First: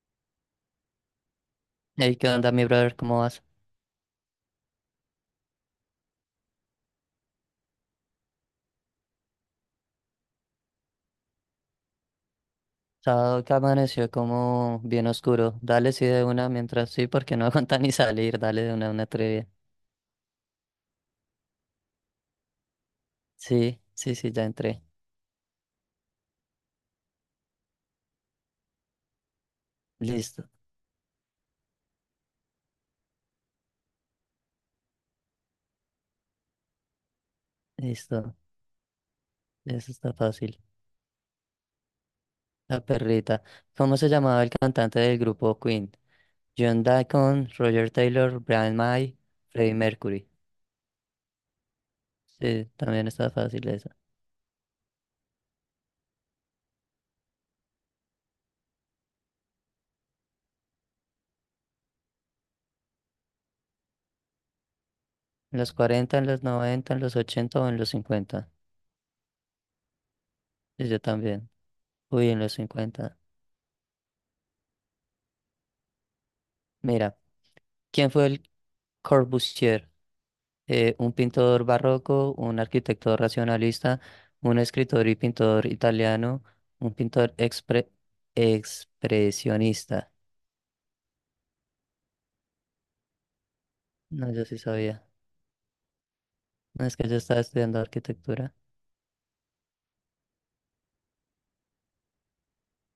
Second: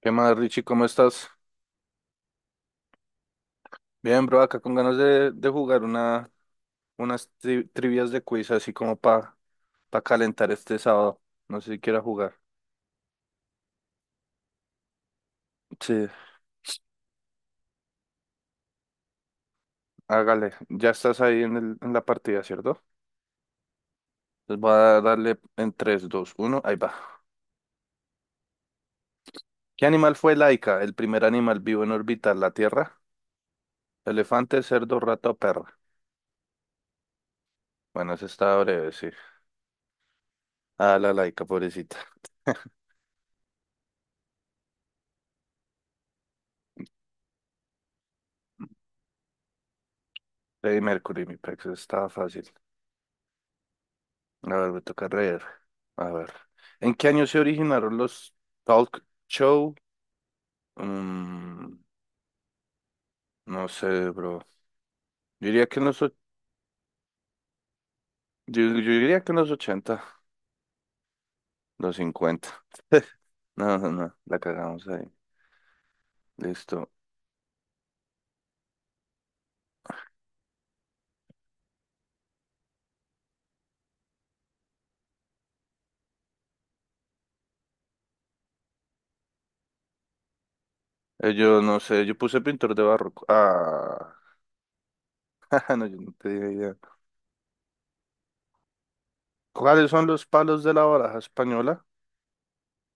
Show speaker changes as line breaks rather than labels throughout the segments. ¿Qué más, Richie? ¿Cómo estás?
Ey, ¿qué onda, mi brother? ¿Cómo vas?
Bien, bro, acá con ganas de jugar unas trivias de quiz, así como para calentar este sábado. No sé si quiera jugar.
Sábado que amaneció como bien oscuro. Dale, sí,
Sí,
de una mientras sí, porque no aguanta ni salir. Dale de una trivia.
hágale. Ya estás ahí en la partida, ¿cierto?
Sí, sí, sí, ya
Entonces voy
entré.
a darle en tres, dos, uno. Ahí va. ¿Qué animal fue
Listo,
la el primer animal vivo en orbitar la Tierra? Elefante, cerdo, rato, o perro. Bueno, ese
listo.
estaba breve, sí.
Eso está fácil.
Ah, la laica, pobrecita.
La perrita. ¿Cómo se llamaba el cantante del grupo Queen? John Deacon, Roger Taylor, Brian May, Freddie Mercury.
Freddie Mercury, mi pex, estaba fácil.
Sí, también está fácil esa.
A ver, me toca leer. A ver. ¿En qué año se originaron los talk show? Mm, no sé, bro. Yo
¿En
diría
los
que en los, och-
40, en los 90, en los 80 o en los 50?
yo diría que en los 80
Sí, yo también.
los
Uy, en
50.
los 50.
No, no, no, la cagamos ahí. Listo.
Mira, ¿quién fue el Corbusier? Un pintor barroco, un arquitecto racionalista, un escritor y pintor italiano, un pintor expresionista.
Yo no sé, yo puse pintor de barroco. Ah,
No, yo sí sabía.
No, yo no tenía idea.
No, es que yo estaba estudiando arquitectura.
¿Cuáles son los palos de la baraja española?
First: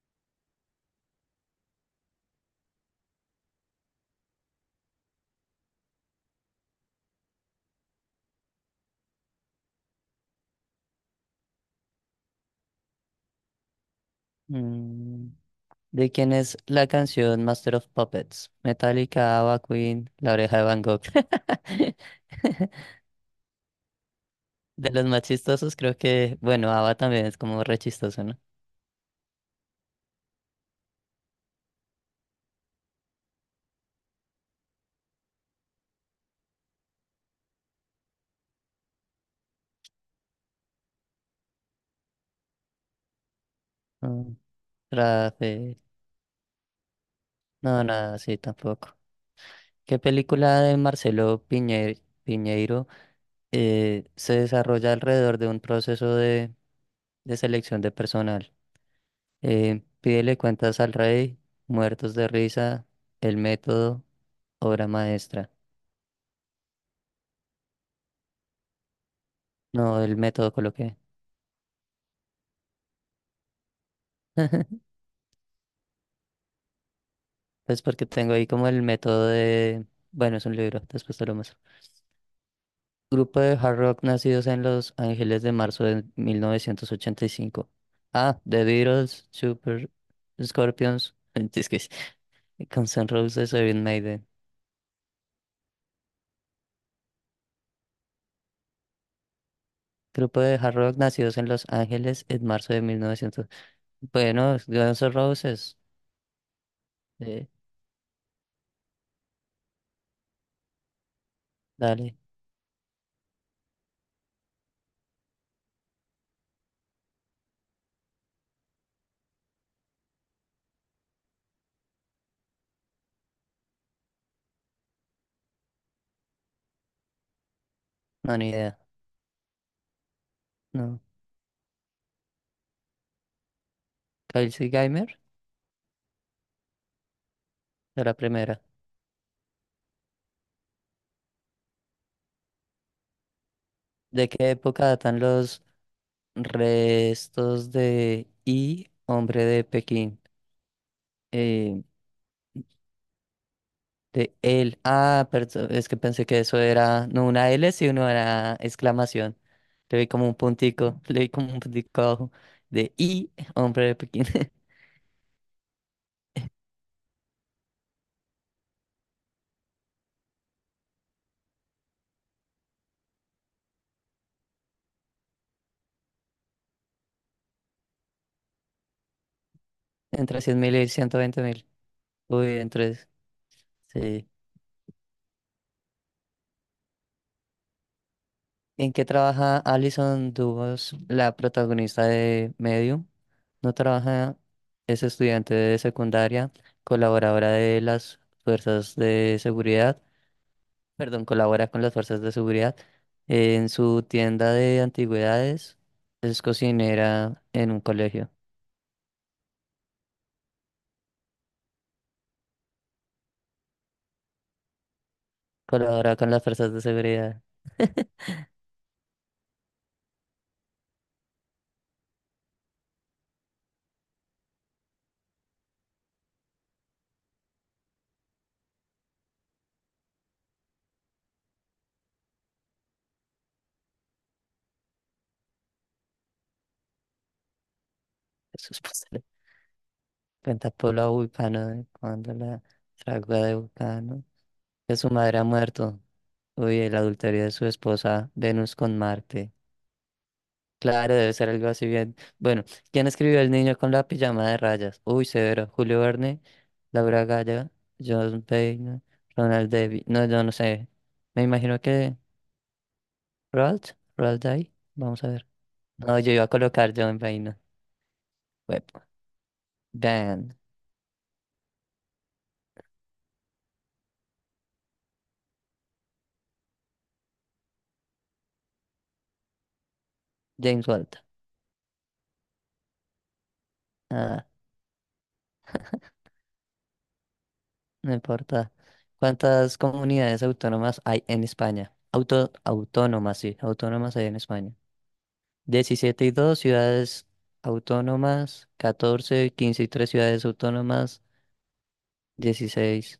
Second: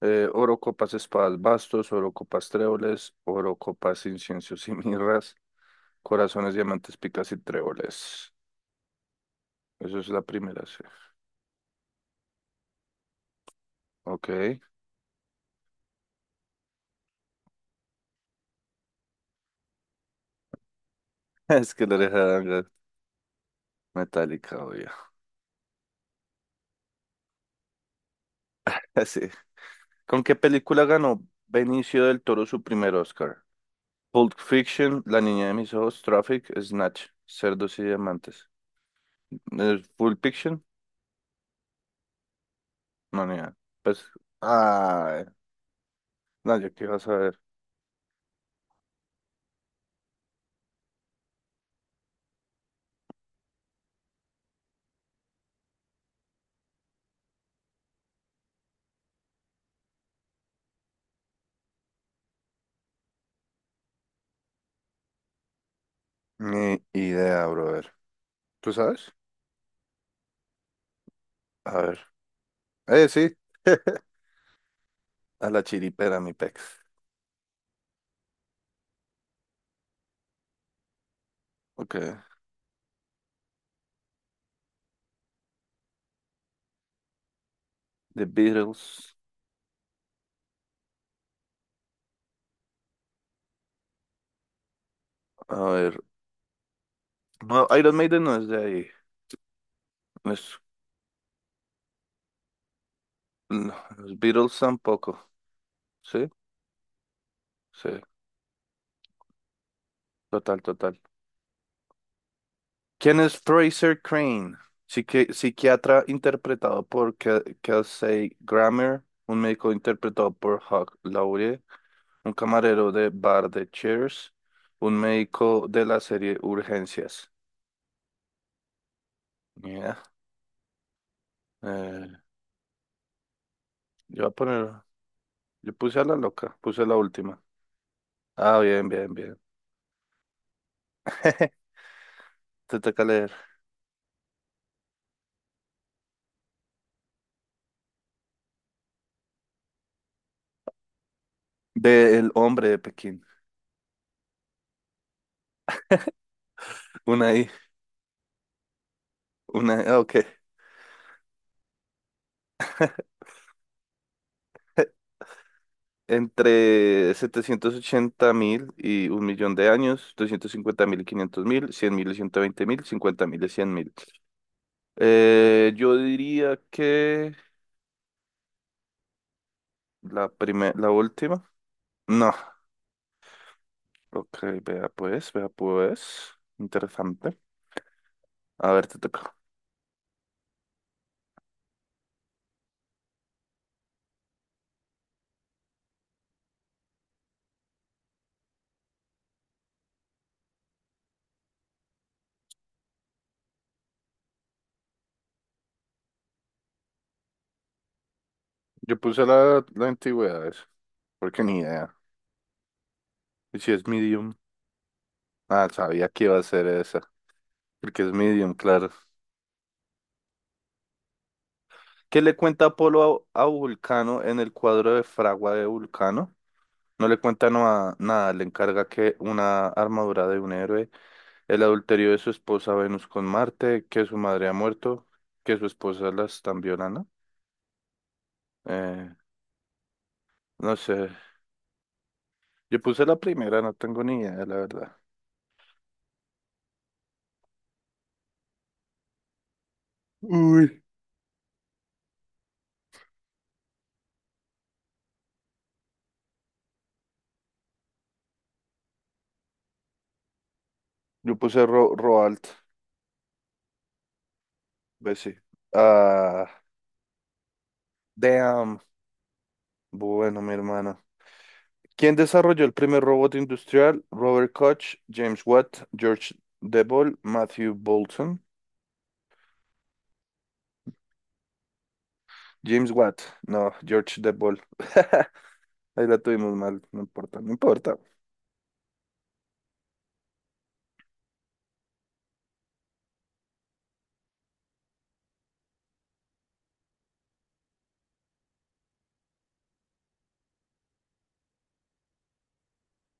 Oro, copas, espadas, bastos, oro, copas, tréboles, oro, copas, inciensos y mirras, corazones, diamantes, picas y tréboles. Eso es la primera, sí. Ok.
Mm, ¿De quién es la canción Master of Puppets? Metallica, Ava Queen, La Oreja de Van Gogh.
Es que la oreja de Van Gogh, metálica, obvio.
De los más chistosos creo que, bueno, Ava también es como re chistoso, ¿no?
Así. ¿Con qué película ganó Benicio del Toro su primer Oscar? Pulp Fiction, La niña de mis ojos, Traffic, Snatch, Cerdos y Diamantes. ¿Pulp Fiction? No, ni idea. Pues,
Mm,
ah,
Rafe,
no, yo qué iba a saber.
no, nada, sí, tampoco. ¿Qué película de Marcelo Piñeiro se desarrolla alrededor de un proceso de selección de personal? Pídele cuentas al rey, Muertos de risa, El método, obra maestra.
Ni idea, brother. ¿Tú sabes?
No, El método coloqué.
A ver. Sí. A la chiripera, mi pex.
Pues porque tengo ahí como el método de. Bueno, es un libro, después te lo muestro.
Ok.
Grupo de hard rock nacidos en Los Ángeles de marzo de 1985.
The
Ah, The
Beatles.
Beatles, Super Scorpions. Es que Guns N' Roses o Iron Maiden.
A ver. No, Iron Maiden no es de ahí. No
Grupo de
es
hard rock nacidos en Los Ángeles en marzo de 1900.
No, los
Bueno,
Beatles
Guns N'
tampoco.
Roses.
Sí,
eh,
sí, total, total.
dale,
¿Quién es Fraser Crane? Psiquiatra interpretado por Kelsey Grammer, un médico interpretado por Hugh Laurie, un camarero de bar de Cheers, un médico de la serie Urgencias.
no, ni idea.
Mira,
No.
eh, yo voy a poner,
Kelsey Geimer,
yo puse a la loca, puse la última.
de la
Ah,
primera.
bien, bien, bien. Te toca leer.
¿De qué época datan los restos de I, hombre de Pekín? Eh,
De El hombre de Pekín.
de él. Ah, perdón, es que pensé que eso era no
Una I,
una L, sino una exclamación. Le vi
ok.
como un puntico, le vi como un puntico abajo. De I, hombre de Pekín.
Entre 780.000 y un millón de años, 250.000 y 500.000, 100.000 y 120.000, 50.000 y 100.000. Yo diría que la
Entre 100.000
primera,
y
la
ciento veinte
última.
mil.
No,
Uy, entre. Sí.
ok, vea pues, vea pues. Interesante. A ver,
¿En
te
qué
toca.
trabaja Alison Dubos, la protagonista de Medium? No trabaja, es estudiante de secundaria, colaboradora de las fuerzas de seguridad, perdón, colabora con las fuerzas de seguridad en su tienda de antigüedades, es cocinera en un colegio,
Yo puse la antigüedad, eso, porque ni idea. ¿Y si es medium? Ah, sabía
colabora
que
con
iba a
las
ser
fuerzas de
esa,
seguridad.
porque es medium, claro. ¿Qué le cuenta Apolo a Vulcano en el cuadro de Fragua de Vulcano? No le cuenta nada, le encarga que una armadura de un héroe, el adulterio de su esposa Venus con Marte, que su madre ha muerto, que su esposa la están violando.
Eso es
Eh,
posible. Cuenta
no
Polo
sé,
a Vulcano de cuando la
yo puse la
fragua de
primera, no tengo ni
Vulcano,
idea, la verdad.
que su madre ha muerto. Uy, el adulterio de su esposa Venus con Marte.
Uy.
Claro, debe ser algo así bien. Bueno, ¿quién escribió El niño con la pijama de rayas? Uy, severo. Julio Verne, Laura Galla, John Payne, Ronald Davies. No, yo no sé.
Yo
Me
puse
imagino
Ro
que
Roald,
Roald Dahl. Vamos a
Bessie.
ver. No, yo iba a
Ah,
colocar John Payne.
damn.
Web.
Bueno, mi
Dan,
hermano. ¿Quién desarrolló el primer robot industrial? Robert Koch, James Watt, George Devol, Matthew Bolton.
James Walt.
James Watt, no, George The
Ah,
Ball. Ahí la tuvimos mal, no importa, no importa.
no importa. ¿Cuántas comunidades autónomas hay en España? Autónomas, sí, autónomas hay en España. 17 y 2 ciudades autónomas, 14 15 y 3 ciudades autónomas, 16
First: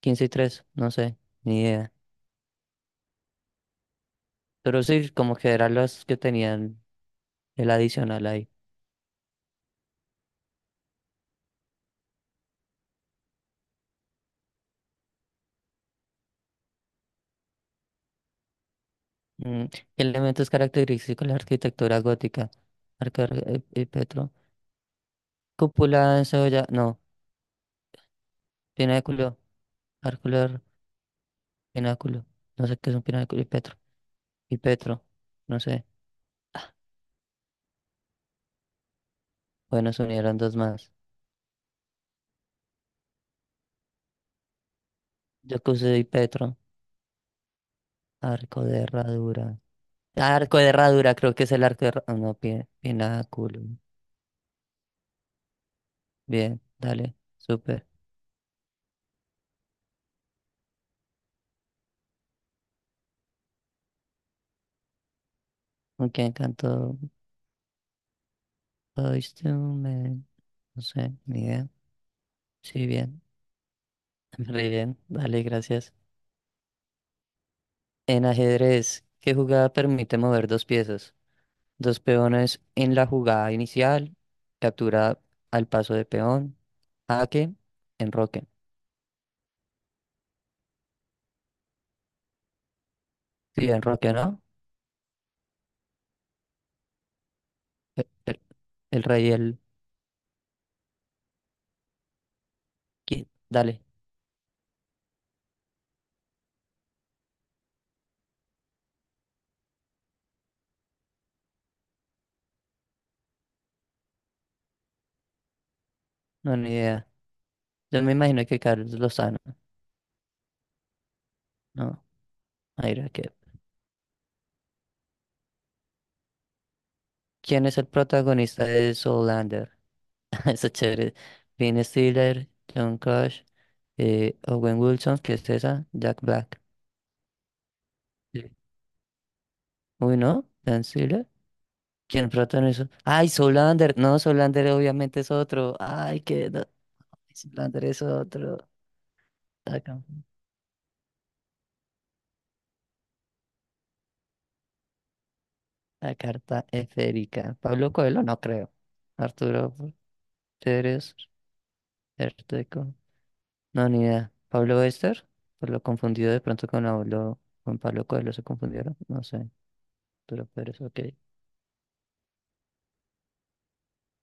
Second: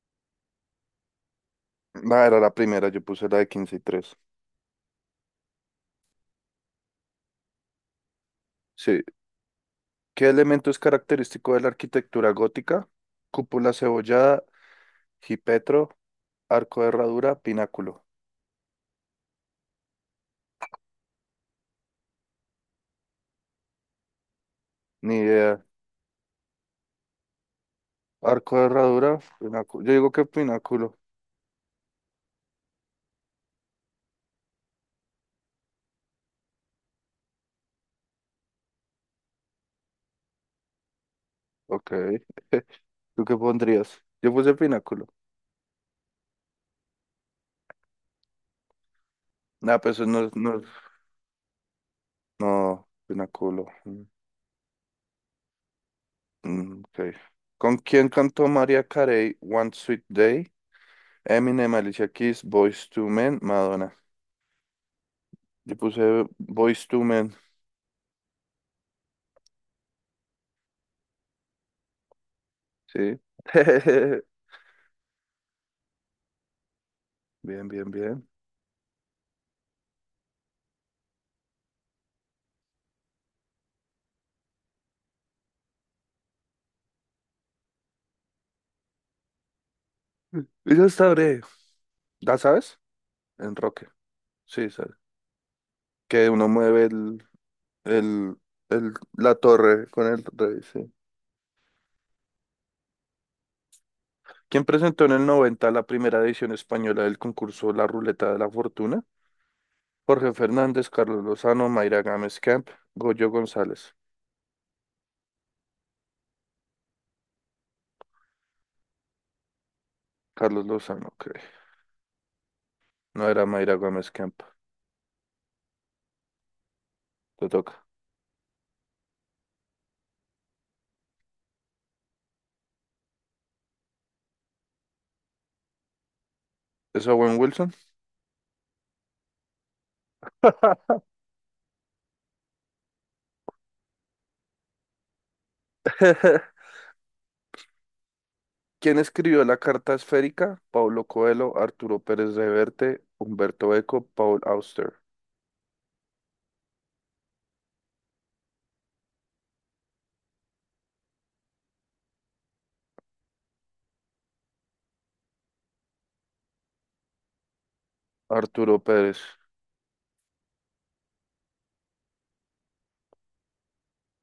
15 y tres, no sé, ni idea.
No, era la primera, yo puse la de 15 y tres.
Pero sí, como que eran las que tenían el adicional ahí.
Sí. ¿Qué elemento es característico de la arquitectura gótica? Cúpula cebollada, jipetro, arco de herradura, pináculo.
Mm, Elementos característicos de la arquitectura gótica. Petro.
Ni idea.
Cúpula encebollada, no,
Arco de herradura,
pináculo,
pináculo. Yo digo que
arcular,
pináculo.
pináculo. No sé qué es un pináculo y Petro. Y Petro, no sé. Bueno, se unieron dos más.
Ok. ¿Tú qué pondrías? Yo puse pináculo.
Yo puse y Petro, arco de herradura.
Nah, pues eso no, es,
Arco
no,
de herradura, creo que es el arco de herradura. No,
no,
pináculo.
pináculo.
Bien,
Ok.
dale,
¿Con
súper.
quién cantó María Carey One Sweet Day? Eminem, Alicia Keys, Boyz II Men, Madonna. Yo puse
¿Con quién
Boyz
cantó
II Men,
Boyz II Men? No sé, ni idea. Sí,
sí.
bien. Re bien, dale, gracias.
Bien, bien,
En
bien.
ajedrez, ¿qué jugada permite mover dos piezas? Dos peones en la jugada inicial, captura al paso de peón, jaque, enroque.
Y ya está breve. ¿Ya sabes?
Sí,
Enroque.
enroque, ¿no?
Sí, sabes. Que uno mueve
El,
el,
el- el rey y
la torre con el rey, sí.
dale,
¿Quién presentó en el 90 la primera edición española del concurso La Ruleta de la Fortuna? Jorge Fernández, Carlos Lozano, Mayra Gámez Camp, Goyo González.
no, ni idea. Yo me imagino que Carlos Lozano,
Carlos Lozano, ok.
¿no? Mira
No
que-
era Mayra Gómez Camp. Te
¿Quién
toca.
es el protagonista de Zoolander? Está chévere. Ben Stiller, John Crush, Owen Wilson, ¿qué es esa? Jack Black.
¿Es Owen Wilson?
Sí. Uy, ¿no? Ben Stiller. ¿Quién protagonizó? ¡Ay, Zoolander! No, Zoolander obviamente es otro. ¡Ay, qué no! Zoolander es otro.
¿Quién escribió la
La,
carta
ca-
esférica? Paulo Coelho, Arturo Pérez Reverte, Humberto Eco, Paul Auster.
la carta esférica. Pablo Coelho, no creo. Arturo Pérez, no, ni idea. ¿Pablo Bester? Por lo confundido de pronto con Pablo, Coelho se
Arturo
confundieron.
Pérez.
No sé, pero es ok.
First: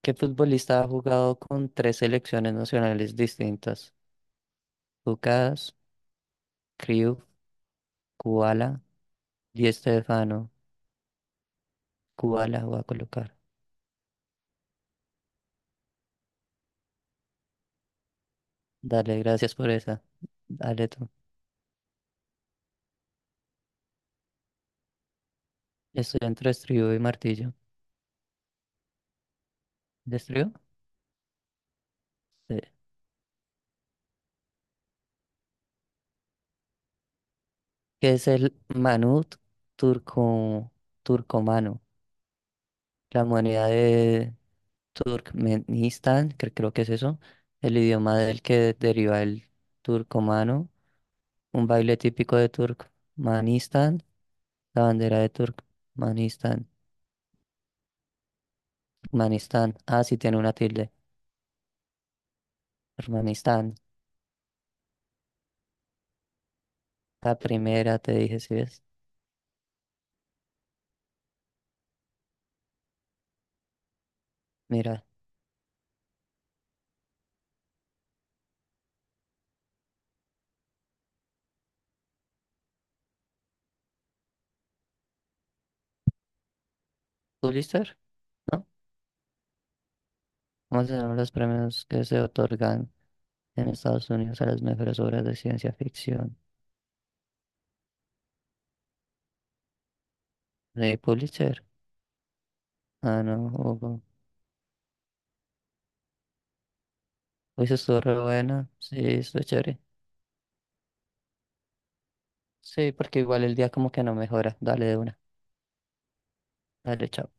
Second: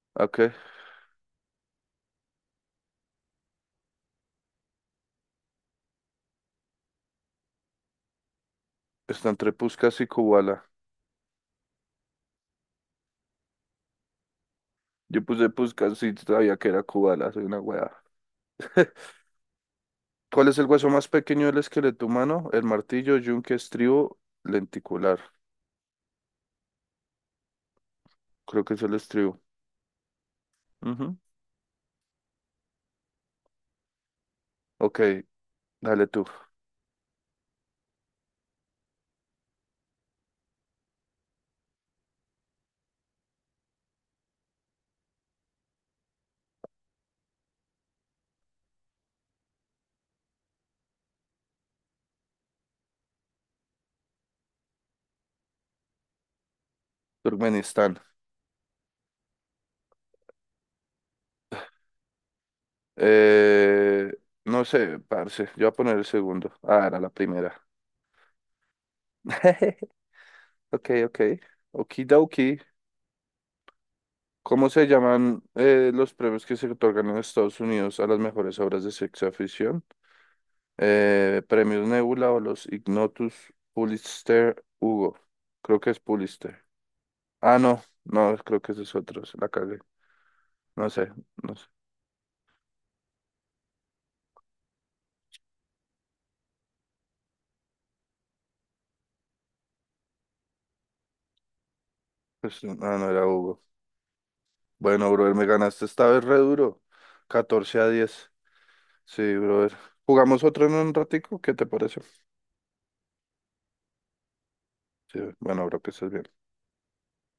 ¿Qué
¿A qué?
futbolista ha jugado con tres selecciones nacionales distintas? Lucas, Cruyff, Kubala,
Está entre
Di
Puskás y
Stefano.
Kubala.
Kubala voy a colocar.
Yo puse Puskás y sabía que era Kubala, soy una weá.
Dale, gracias por esa.
¿Cuál es el
Dale
hueso más
tú.
pequeño del esqueleto humano? El martillo, yunque, estribo, lenticular.
Estoy entre estribo y martillo.
Creo que es el estribo.
¿De estribo?
Ujú.
Sí.
Ok, dale tú.
¿Qué es el Manut turco, turcomano? La moneda de Turkmenistán, creo que es eso, el idioma del que deriva el turcomano, un baile típico de Turkmenistán, la bandera de Turkmenistán,
Turkmenistán.
Manistán. Ah, sí tiene una tilde, Turkmenistán,
Eh, no sé, parce. Yo voy a poner el segundo. Ah, era la
la
primera.
primera te dije, ¿sí ves?
Ok, ok. Okidoki. ¿Cómo se
Mira,
llaman los premios que se otorgan en Estados Unidos a las mejores obras de ciencia ficción? Premios Nebula o los Ignotus Pulitzer Hugo. Creo que es Pulitzer. Ah, no,
Pulitzer,
no, creo
¿no?
que ese es esos otros. La cagué. No
Vamos
sé,
a ver los
no sé.
premios que se otorgan en Estados Unidos a las mejores obras de ciencia ficción. ¿De Pulitzer?
Pues, no, no
Ah,
era
no,
Hugo.
Hugo.
Bueno, brother, me ganaste esta vez re duro.
Pues
14 a
estuvo re
diez.
buena, sí,
Sí,
estuvo
brother.
chévere.
¿Jugamos otro en un ratico? ¿Qué te parece?
Sí, porque igual el día como que no mejora. Dale de
Sí,
una.
bueno, bro, que estés bien.
Dale, chao.